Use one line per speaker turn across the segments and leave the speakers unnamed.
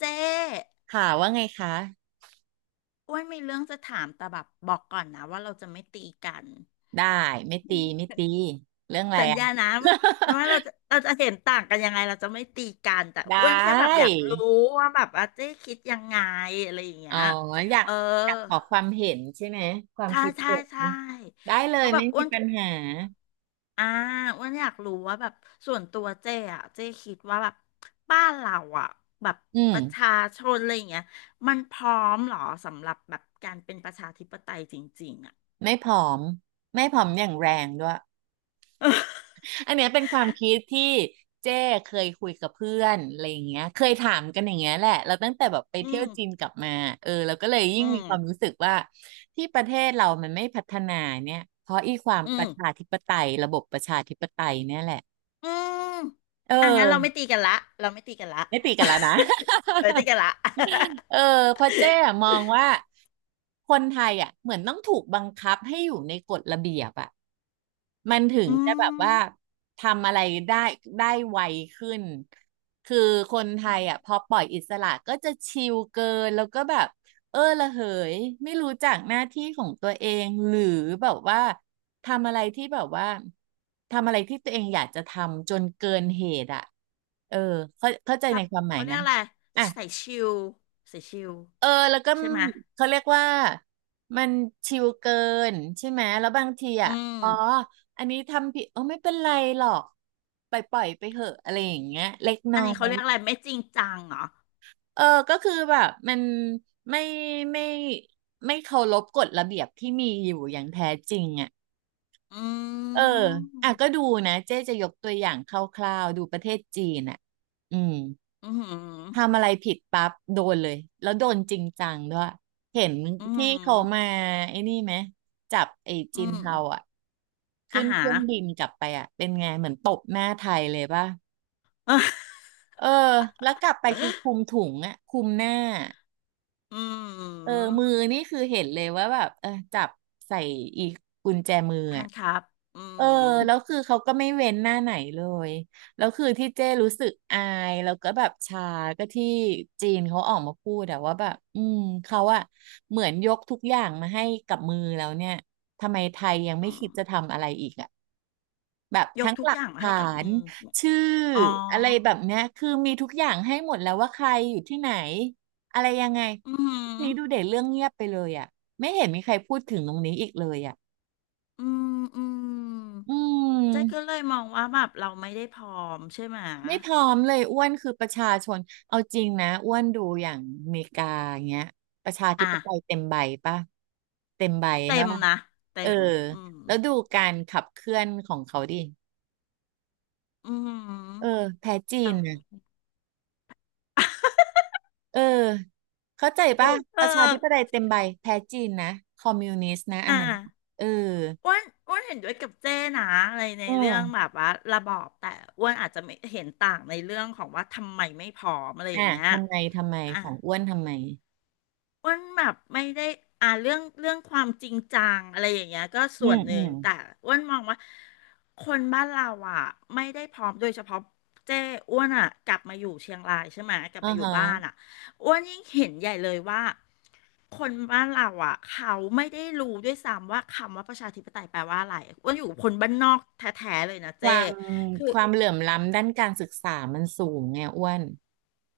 เจ๊
ค่ะว่าไงคะ
อ้วนมีเรื่องจะถามแต่แบบบอกก่อนนะว่าเราจะไม่ตีกัน
ได้ไม่ตีไม่ตีเรื่องอะไร
สัญ
อ่ะ
ญานะ ว่าเราจะเห็นต่างกันยังไงเราจะไม่ตีกันแต่
ได
อ้วนแค่แบบอ
้
ยากรู้ว่าแบบอาเจ๊คิดยังไงอะไรอย่างเงี้
อ๋อ
ย
อยาก
เออ
อยากขอความเห็นใช่ไหมความ
ใช่
คิด
ใช่
เห็น
ใช่
ได้เล
เพ
ย
ราะแบ
ไม่
บอ้
มี
วน
ปัญหา
อ่าอ้วนอยากรู้ว่าแบบส่วนตัวเจ๊อะเจ๊คิดว่าแบบบ้านเราอะแบบ
อืม
ประชาชนอะไรอย่างเงี้ยมันพร้อมเหรอสำหรับแบบการเป็นประชาธิปไตยจริงๆอะ
ไม่ผอมไม่ผอมอย่างแรงด้วย อันเนี้ยเป็นความคิดที่เจ้เคยคุยกับเพื่อนอะไรอย่างเงี้ยเคยถามกันอย่างเงี้ยแหละเราตั้งแต่แบบไป
อื
เที่ย
ม
วจีนกลับมาเออเราก็เลยยิ่
อื
งมี
ม
ความรู้สึกว่าที่ประเทศเรามันไม่พัฒนาเนี่ยเพราะอีความ
อื
ป
ม
ระชาธิปไตยระบบประชาธิปไตยเนี่ยแหละ
อืม
เอ
อ่ะงั้นเราไม่ตี
อ
กันละ เราไม่ตีกันละ
ไม่ตีกันแล้วนะ
เออตี กันละ
เออเพราะเจ๊อะมองว่าคนไทยอ่ะเหมือนต้องถูกบังคับให้อยู่ในกฎระเบียบอ่ะมันถึ ง
อื
จะแบบ
ม
ว่าทำอะไรได้ได้ไวขึ้นคือคนไท
อื
ยอ่ะพอ
ม
ปล่อยอิสระก็จะชิลเกินแล้วก็แบบเออละเหยไม่รู้จักหน้าที่ของตัวเองหรือแบบว่าทำอะไรที่แบบว่าทำอะไรที่ตัวเองอยากจะทำจนเกินเหตุอ่ะเออเข้าใจ
จั
ใน
บ
ความหมาย
เขาเรี
ไหม
ยกอะไร
อ่ะ
ใส่ชิลใส่ชิล
เออแล้วก็
ใช่ไหมย
เขาเรียกว่ามันชิวเกินใช่ไหมแล้วบางที
อื
อ่ะ
ม
อ๋ออันนี้ทำผิดเออไม่เป็นไรหรอกปล่อยไปเหอะอะไรอย่างเงี้ยเล็ก
อั
น้อ
นนี้เขา
ย
เรียกอะไรไม่จริงจังเหรอ
เออก็คือแบบมันไม่ไม่ไม่เคารพกฎระเบียบที่มีอยู่อย่างแท้จริงอ่ะ
อื
เอออ่ะก็
ม
ดูนะเจ๊จะยกตัวอย่างคร่าวๆดูประเทศจีนอ่ะอืม
อืมอหือ
ทำอะไรผิดปั๊บโดนเลยแล้วโดนจริงจังด้วยเห็น
อืมอหื
ที่เขามา
อ
ไอ้นี่ไหมจับไอ้
อื
จีน
ม
เทาอ่ะขึ้
อา
นเค
หา
รื่
ร
องบินกลับไปอ่ะเป็นไงเหมือนตบหน้าไทยเลยป่ะเออแล้วกลับไปคือคลุมถุงอ่ะคลุมหน้า
อื
เออ
ม
มือนี่คือเห็นเลยว่าแบบเออจับใส่อีกกุญแจมือ
แฮ
อ่ะ
นด์คัพอื
เออแล้ว
ม
คือเขาก็ไม่เว้นหน้าไหนเลยแล้วคือที่เจ้รู้สึกอายแล้วก็แบบชาก็ที่จีนเขาออกมาพูดแต่ว่าแบบอืมเขาอะเหมือนยกทุกอย่างมาให้กับมือแล้วเนี่ยทำไมไทยยังไม่
อืม
คิดจะทำอะไรอีกอะแบบ
ยก
ทั้ง
ทุ
ห
ก
ลั
อ
ก
ย่างมา
ฐา
ให้กับมื
น
อ
ชื่อ
อ๋อ
อะไรแบบเนี้ยคือมีทุกอย่างให้หมดแล้วว่าใครอยู่ที่ไหนอะไรยังไง
อื
นี่
ม
ดูเด็ดเรื่องเงียบไปเลยอะไม่เห็นมีใครพูดถึงตรงนี้อีกเลยอะ
อืมอืม
อื
เจ๊ก็เล
ม
ยมองว่าแบบเราไม่ได้พร้อมใช่ไหม
ไม่พร้อมเลยอ้วนคือประชาชนเอาจริงนะอ้วนดูอย่างอเมริกาอย่างเงี้ยประชาธิ
อ่ะ
ปไตยเต็มใบป่ะเต็มใบ
เต็
ใช่
ม
ปะ
นะเต็
เออ
มอืม
แล้วดูการขับเคลื่อนของเขาดิ
อื
เออ
ม
แพ้จีน
เรา
นะเออเข้าใจปะป
เออ
ระชาธิปไตยเต็มใบแพ้จีนนะคอมมิวนิสต์นะอั
อ่ะ
นนั้นเออ
อ้วนเห็นด้วยกับเจ้นะอะไรใน
เอ
เรื่องแบ
อ
บว่าระบอบแต่อ้วนอาจจะไม่เห็นต่างในเรื่องของว่าทำไมไม่พร้อมอะไรอ
อ่ะ
ย่างเงี้ย
ทำไม
อ่ะ
ของอ้วนทำไม
อ้วนแบบไม่ได้อ่าเรื่องเรื่องความจริงจังอะไรอย่างเงี้ยก็
อื
ส่วน
ม
ห
อื
นึ่ง
ม
แต่อ้วนมองว่าคนบ้านเราอ่ะไม่ได้พร้อมโดยเฉพาะเจ้อ้วนอ่ะกลับมาอยู่เชียงรายใช่ไหมกลับ
อ่า
มาอยู่
ฮะ
บ้านอ่ะอ้วนยิ่งเห็นใหญ่เลยว่าคนบ้านเราอ่ะเขาไม่ได้รู้ด้วยซ้ำว่าคำว่าประชาธิปไตยแปลว่าอะไรอ้วนอยู่กับคนบ้านนอกแท้ๆเลยนะ
ค
เจ้
วาม
คือ
ความเหลื่อมล้ำด้านการศึกษามันสูงไงอ้วน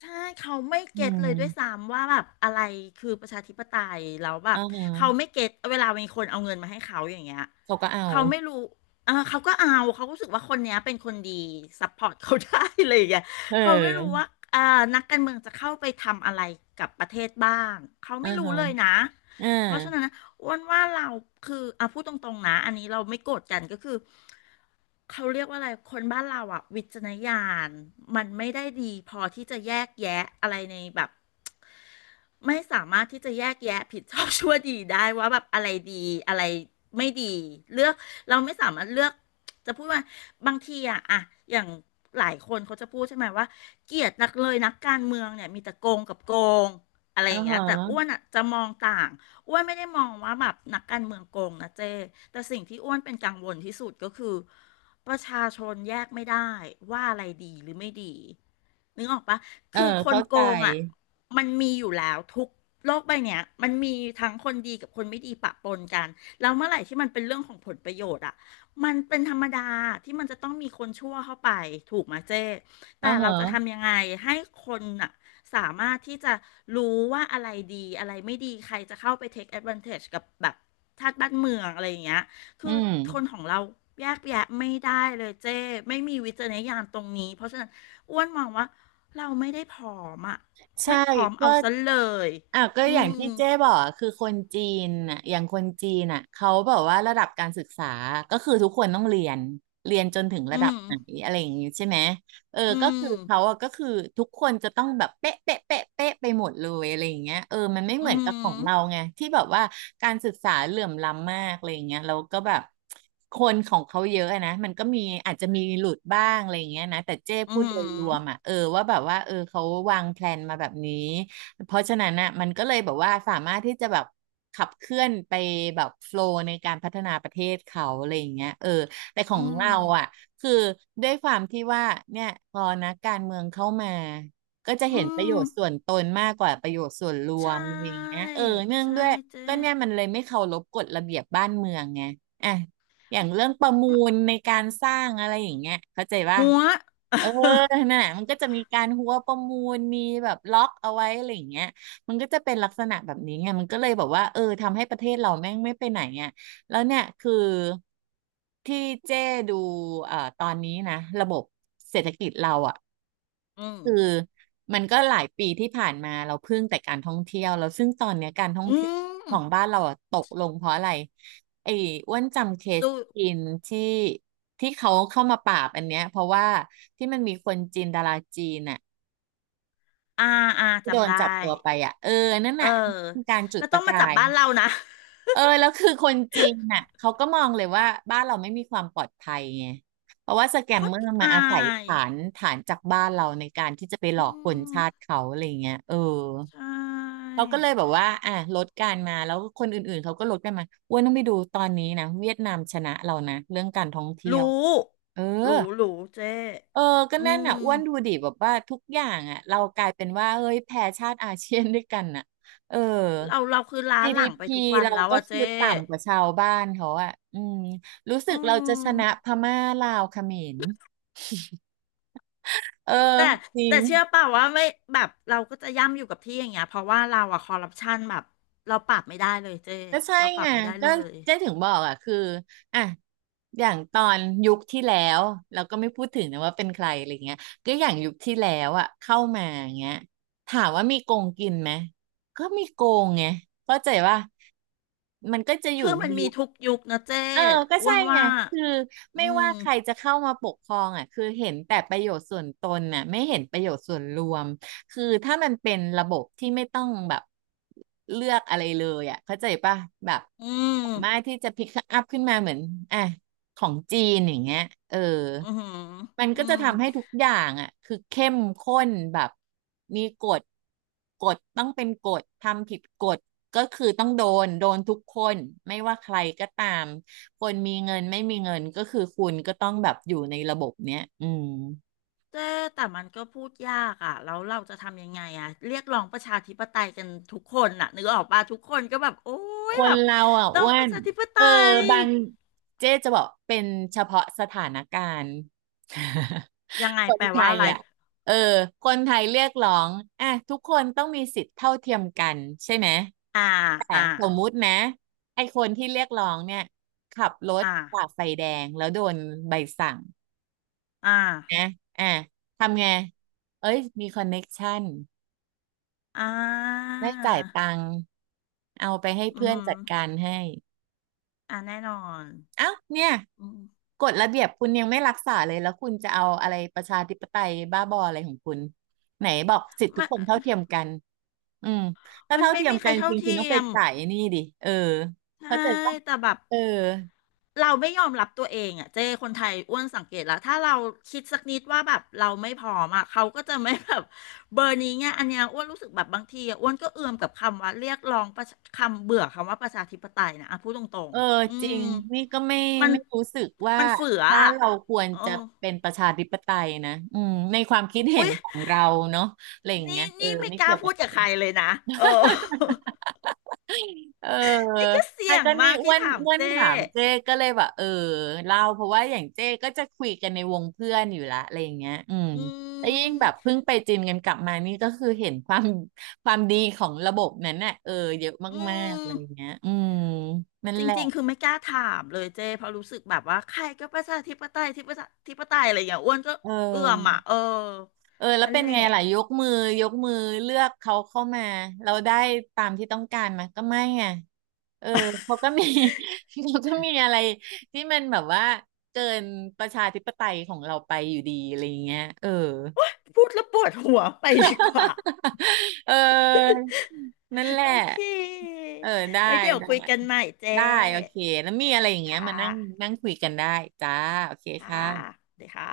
ใช่เขาไม่
อื
เก็ตเลยด้วย
ม
ซ้ำว่าแบบอะไรคือประชาธิปไตยแล้วแบ
อ่า
บเขา
ฮะ
ไม่เก็ตเวลามีคนเอาเงินมาให้เขาอย่างเงี้ย
เขาก็เอา
เขาไม่รู้เออเขาก็เอาเขารู้สึกว่าคนเนี้ยเป็นคนดีซัพพอร์ตเขาได้อะไรอย่างเงี้ย
เอ
เขาไม่รู้
อ
ว่าเอ่อนักการเมืองจะเข้าไปทำอะไรกับประเทศบ้างเขา
อ่า
ไม่รู้
ฮะ
เลยนะ
อ่า
เพราะฉะนั้นนะอ้วนว่าเราคืออ่ะพูดตรงๆนะอันนี้เราไม่โกรธกันก็คือ เขาเรียกว่าอะไร คนบ้านเราอะวิจารณญาณมันไม่ได้ดีพอที่จะแยกแยะอะไรในแบบ ไม่สามารถที่จะแยกแยะผิดชอบชั่วดีได้ว่าแบบอะไรดีอะไรไม่ดีเลือกเราไม่สามารถเลือกจะพูดว่าบางทีอะอย่างหลายคนเขาจะพูดใช่ไหมว่าเกลียดนักเลยนักการเมืองเนี่ยมีแต่โกงกับโกงอะไรอ
อ่า
ย่างเงี้
ฮะ
ยแต่อ้วนอะจะมองต่างอ้วนไม่ได้มองว่าแบบนักการเมืองโกงนะเจ้แต่สิ่งที่อ้วนเป็นกังวลที่สุดก็คือประชาชนแยกไม่ได้ว่าอะไรดีหรือไม่ดีนึกออกปะ
เออ
คือคน
เข้า
โก
ใจ
งอ่ะมันมีอยู่แล้วทุกโลกใบเนี้ยมันมีทั้งคนดีกับคนไม่ดีปะปนกันแล้วเมื่อไหร่ที่มันเป็นเรื่องของผลประโยชน์อ่ะมันเป็นธรรมดาที่มันจะต้องมีคนชั่วเข้าไปถูกไหมเจ๊
อ่า
แต่
ฮะ
เราจะทำยังไงให้คนอ่ะสามารถที่จะรู้ว่าอะไรดีอะไรไม่ดีใครจะเข้าไป take advantage กับแบบชาติบ้านเมืองอะไรอย่างเงี้ย
อื
คือ
ม
คนของเราแยกแยะไม่ได้เลยเจ้ไม่มีวิจารณญาณตรงนี้เพราะฉะนั้นอ้วนมองว่า เราไม่ได้ผอมอ่ะ
ใช่
ไม่ผอม
ก็
เอาซะเลย
อ่ะก็
อื
อย่างที่
ม
เจ๊บอกอะคือคนจีนน่ะอย่างคนจีนน่ะเขาแบบว่าระดับการศึกษา ก็คือทุกคนต้องเรียน เรียนจนถึง
อื
ระดับ
ม
ไหนอะไรอย่างงี้ใช่ไหม เออ
อื
ก็
ม
คือเขาอะก็คือทุกคนจะต้องแบบเป๊ะเป๊ะเป๊ะเป๊ะไปหมดเลยอะไรอย่างเงี้ยเออมันไม่เห
อื
มือนกับขอ
ม
งเราไงที่แบบว่าการศึกษาเหลื่อมล้ำมากอะไรอย่างเงี้ยแล้วก็แบบคนของเขาเยอะอะนะมันก็มีอาจจะมีหลุดบ้างอะไรอย่างเงี้ยนะแต่เจ้
อื
พูดโดยรวม
ม
อะเออว่าแบบว่าเออเขาวางแพลนมาแบบนี้เพราะฉะนั้นน่ะมันก็เลยแบบว่าสามารถที่จะแบบขับเคลื่อนไปแบบโฟล์ในการพัฒนาประเทศเขาอะไรอย่างเงี้ยเออแต่ขอ
อื
งเรา
ม
อ่ะ คือด้วยความที่ว่าเนี่ยพอนักการเมืองเข้ามาก็จะ
อื
เห็นประโย
ม
ชน์ส่วนตนมากกว่าประโยชน์ส่วนร
ใช
วมอะไรอย่าง
่
เงี้ยเออเนื่อง
ใช่
ด้วย
เจ๊
ก็เนี่ยมันเลยไม่เคารพกฎระเบียบบ้านเมืองไงอ่ะอย่างเรื่องประมูลในการสร้างอะไรอย่างเงี้ยเข้าใจว่า
หัว
เออน่ะมันก็จะมีการหัวประมูลมีแบบล็อกเอาไว้อะไรอย่างเงี้ยมันก็จะเป็นลักษณะแบบนี้ไงมันก็เลยแบบว่าเออทำให้ประเทศเราแม่งไม่ไปไหนอ่ะ แล้วเนี่ยคือที่เจ้ดูตอนนี้นะระบบเศรษฐกิจเราอ่ะ
อืม
คือมันก็หลายปีที่ผ่านมาเราพึ่งแต่การท่องเที่ยวแล้วซึ่งตอนเนี้ยการท่อง
อื
เที่ยวข
ม
องบ้านเราอะตกลงเพราะอะไรไอ้อ้วนจำเคส
สู้
จีนที่ที่เขาเข้ามาปราบอันเนี้ยเพราะว่าที่มันมีคนจีนดาราจีนน่ะ
อาอา
ที่โด
จำ
น
ได้
จับตัวไปอ่ะเออนั่น
เออ
น่ะคือการจุด
แล้ว
ป
ต้อ
ระ
งมาจั
กา
บ
ย
บ้านเรานะ
เออแล้วคือคนจีนน่ะเขาก็มองเลยว่าบ้านเราไม่มีความปลอดภัยไงเพราะว่าสแก
โค
มเม
ต
อ
ร
ร์มา
อา
อาศัย
ย
ฐานจากบ้านเราในการที่จะไปหลอ
อื
กคน
ม
ชาติเขาอะไรเงี้ยเออ
ใช่
เขาก็เลยแบบว่าอ่ะลดการมาแล้วคนอื่นๆเขาก็ลดกันมาอ้วนต้องไปดูตอนนี้นะเวียดนามชนะเรานะเรื่องการท่องเที่ยว
รู้
เออ
รู้รู้เจ๊
เออก็
อื
นั่นอ่ะ
ม
อ้วนดูดิแบบว่าทุกอย่างอ่ะเรากลายเป็นว่าเฮ้ยแพ้ชาติอาเซียนด้วยกันอ่ะเออ
เราคือล้าหลังไป
GDP
ทุกวัน
เรา
แล้ว
ก็
อะ
คื
เจ๊
อต่ำกว่าชาวบ้านเขาอ่ะอืมรู้สึ
อื
กเราจะ
ม
ชนะพม่าลาวเขมรเออ
แต่
จริ
แต่
ง
เชื่อเปล่าว่าไม่แบบเราก็จะย่ำอยู่กับที่อย่างเงี้ยเพราะว่าเราอะคอร์รัปชันแบบเราปรับไม่ได้เลยเจ๊
ก็ใช่
เราปรั
ไง
บไม่ได้
ก็
เลย
เจ๊ถึงบอกอ่ะคืออ่ะอย่างตอนยุคที่แล้วเราก็ไม่พูดถึงนะว่าเป็นใครอะไรเงี้ยก็อย่างยุคที่แล้วอ่ะเข้ามาอย่างเงี้ยถามว่ามีโกงกินไหมก็มีโกงไงเข้าใจว่ามันก็จะอ
คื
ยู่
อ
ใน
มันมี
ยุค
ทุกยุคนะเจ๊
เออก็
อ้
ใช่
วน
ไง
ว่า
คือ
อื
ไม่
ม
ว่าใครจะเข้ามาปกครองอ่ะ คือเห็นแต่ประโยชน์ส่วนตนน่ะ ไม่เห็นประโยชน์ส่วนรวมคือถ้ามันเป็นระบบที่ไม่ต้องแบบเลือกอะไรเลยอ่ะ เข้าใจป่ะแบบ
อื
สามาร
ม
ถที่จะพิกอัพขึ้นมาเหมือนอ่ะของจีนอย่างเงี้ยเออ
อือหือ
มัน
อื
ก็จะ
ม
ทำให้ทุกอย่างอ่ะคือเข้มข้นแบบมีกฎกฎต้องเป็นกฎทำผิดกฎก็คือต้องโดน โดนทุกคนไม่ว่าใครก็ตาม คนมีเงินไม่มีเงินก็คือคุณก็ต้องแบบอยู่ในระบบเนี้ยอืม
เจ๊แต่มันก็พูดยากอ่ะแล้วเราจะทำยังไงอ่ะเรียกร้องประชาธิปไตยกันทุกคนน่ะนึกออกป่ะทุกคนก็แบบโอ้
ค
ยแบ
น
บ
เราอ่ะ
ต้อ
อ้
ง
ว
ประ
น
ชาธิปไต
เออ
ย
บางเจ๊จะบอกเป็นเฉพาะสถานการณ์
ยังไง
คน
แปล
ไท
ว่า
ย
อะไร
อ่ะเออคนไทยเรียกร้องอ่ะทุกคนต้องมีสิทธิ์เท่าเทียมกันใช่ไหม
อ่า
แต่
อ่า
สมมุตินะไอ้คนที่เรียกร้องเนี่ยขับรถ
อ่า
ฝ่าไฟแดงแล้วโดนใบสั่ง
อ่า
นะอ่ะทำไงเอ้ยมีคอนเน็กชัน
อ่า
ไม่จ่ายตังค์เอาไปให้
อื
เพื่อน
ม
จัดการให้
อ่าแน่นอน
เอ้าเนี่ย
อืม
กฎระเบียบคุณยังไม่รักษาเลยแล้วคุณจะเอาอะไรประชาธิปไตยบ้าบออะไรของคุณไหนบอกสิทธิทุ
มั
ก
น
คนเท่าเทียมกันอืมถ้า
มัน
เท่า
ไม่
เทียม
มีใคร
กัน
เท่า
จริงคุณ
เที
ต้องไป
ยม
จ่ายไอ้นี่ดิเออ
ใช่
เข้าใจป่ะ
แต่แบบ
เออ
เราไม่ยอมรับตัวเองอ่ะเจ้คนไทยอ้วนสังเกตแล้วถ้าเราคิดสักนิดว่าแบบเราไม่พร้อมอ่ะเขาก็จะไม่แบบเบอร์นี้ไงอันเนี้ยอ้วนรู้สึกแบบบางทีอะอ้วนก็เอื่อมกับคำว่าเรียกร้องประชาคำเบื่อคำว่าประชาธิปไตยนะอ่ะพูดตรง
เออ
ๆอื
จริง
ม
นี่ก็ไม่
มัน
ไม่รู้สึกว่า
มันเฟือ
บ้าน
อ่ะ
เราควร
เอ
จะ
อ
เป็นประชาธิปไตยนะอืมในความคิดเห็
อุ๊
น
ย
ของเราเนาะอะไรอย่างเงี้
นี่
ยเออ
นี่ไม่
ไม่
กล้า
เกี่ยวกั
พู
บ
ด
ใค
กับ
ร
ใครเลยนะเออ
เออ
นี่ก็
อ่ะ
เสี่ยง
ก็นี่
มาก
อ้
ที่
วน
ถาม
อ้วน
เจ้
ถามเจ้ก็เลยแบบเออเล่าเพราะว่าอย่างเจ้ก็จะคุยกันในวงเพื่อนอยู่ละอะไรอย่างเงี้ยอืม
อื
แล้วยิ่ง
ม
แบบเพิ่งไปจีนกันกลับมานี่ก็คือเห็นความดีของระบบนั้นน่ะเออเยอะ
อื
มากๆอะ
ม
ไรอย่างเงี้ยอืมนั่น
จ
แหละ
ริงๆคือไม่กล้าถามเลยเจ้เพราะรู้สึกแบบว่าใครก็ประชาธิปไตยที่ประชาธิปไตยอะไรอย่างเงี้ยอ้วนก็
เอ
เอื้อมอ่ะ
อ
เออ
เออแล้ว
นั่น
เป็น
แห
ไง
ละ
ล่ะยกมือยกมือเลือกเขาเข้ามาเราได้ตามที่ต้องการไหมาก็ไม่ไงเออเขาก็มี เขาก็มีอะไรที่มันแบบว่าเกินประชาธิปไตยของเราไปอยู่ดีอะไรอย่างเงี้ยเออ
พูดแล้วปวดหัวไปดีกว่า
เออนั่นแห ละ
โอเค
เออได้
ไว้เดี๋ยว
ได้
คุยกันใหม่เจ้
ได้โอเคแล้วมี
โอ
อะ
เค
ไรอย่างเงี้ย
ค่
มานั่ง
ะ
นั่งคุยกันได้จ้าโอเค
ค่ะ
ค่ะ
เดี๋ยวค่ะ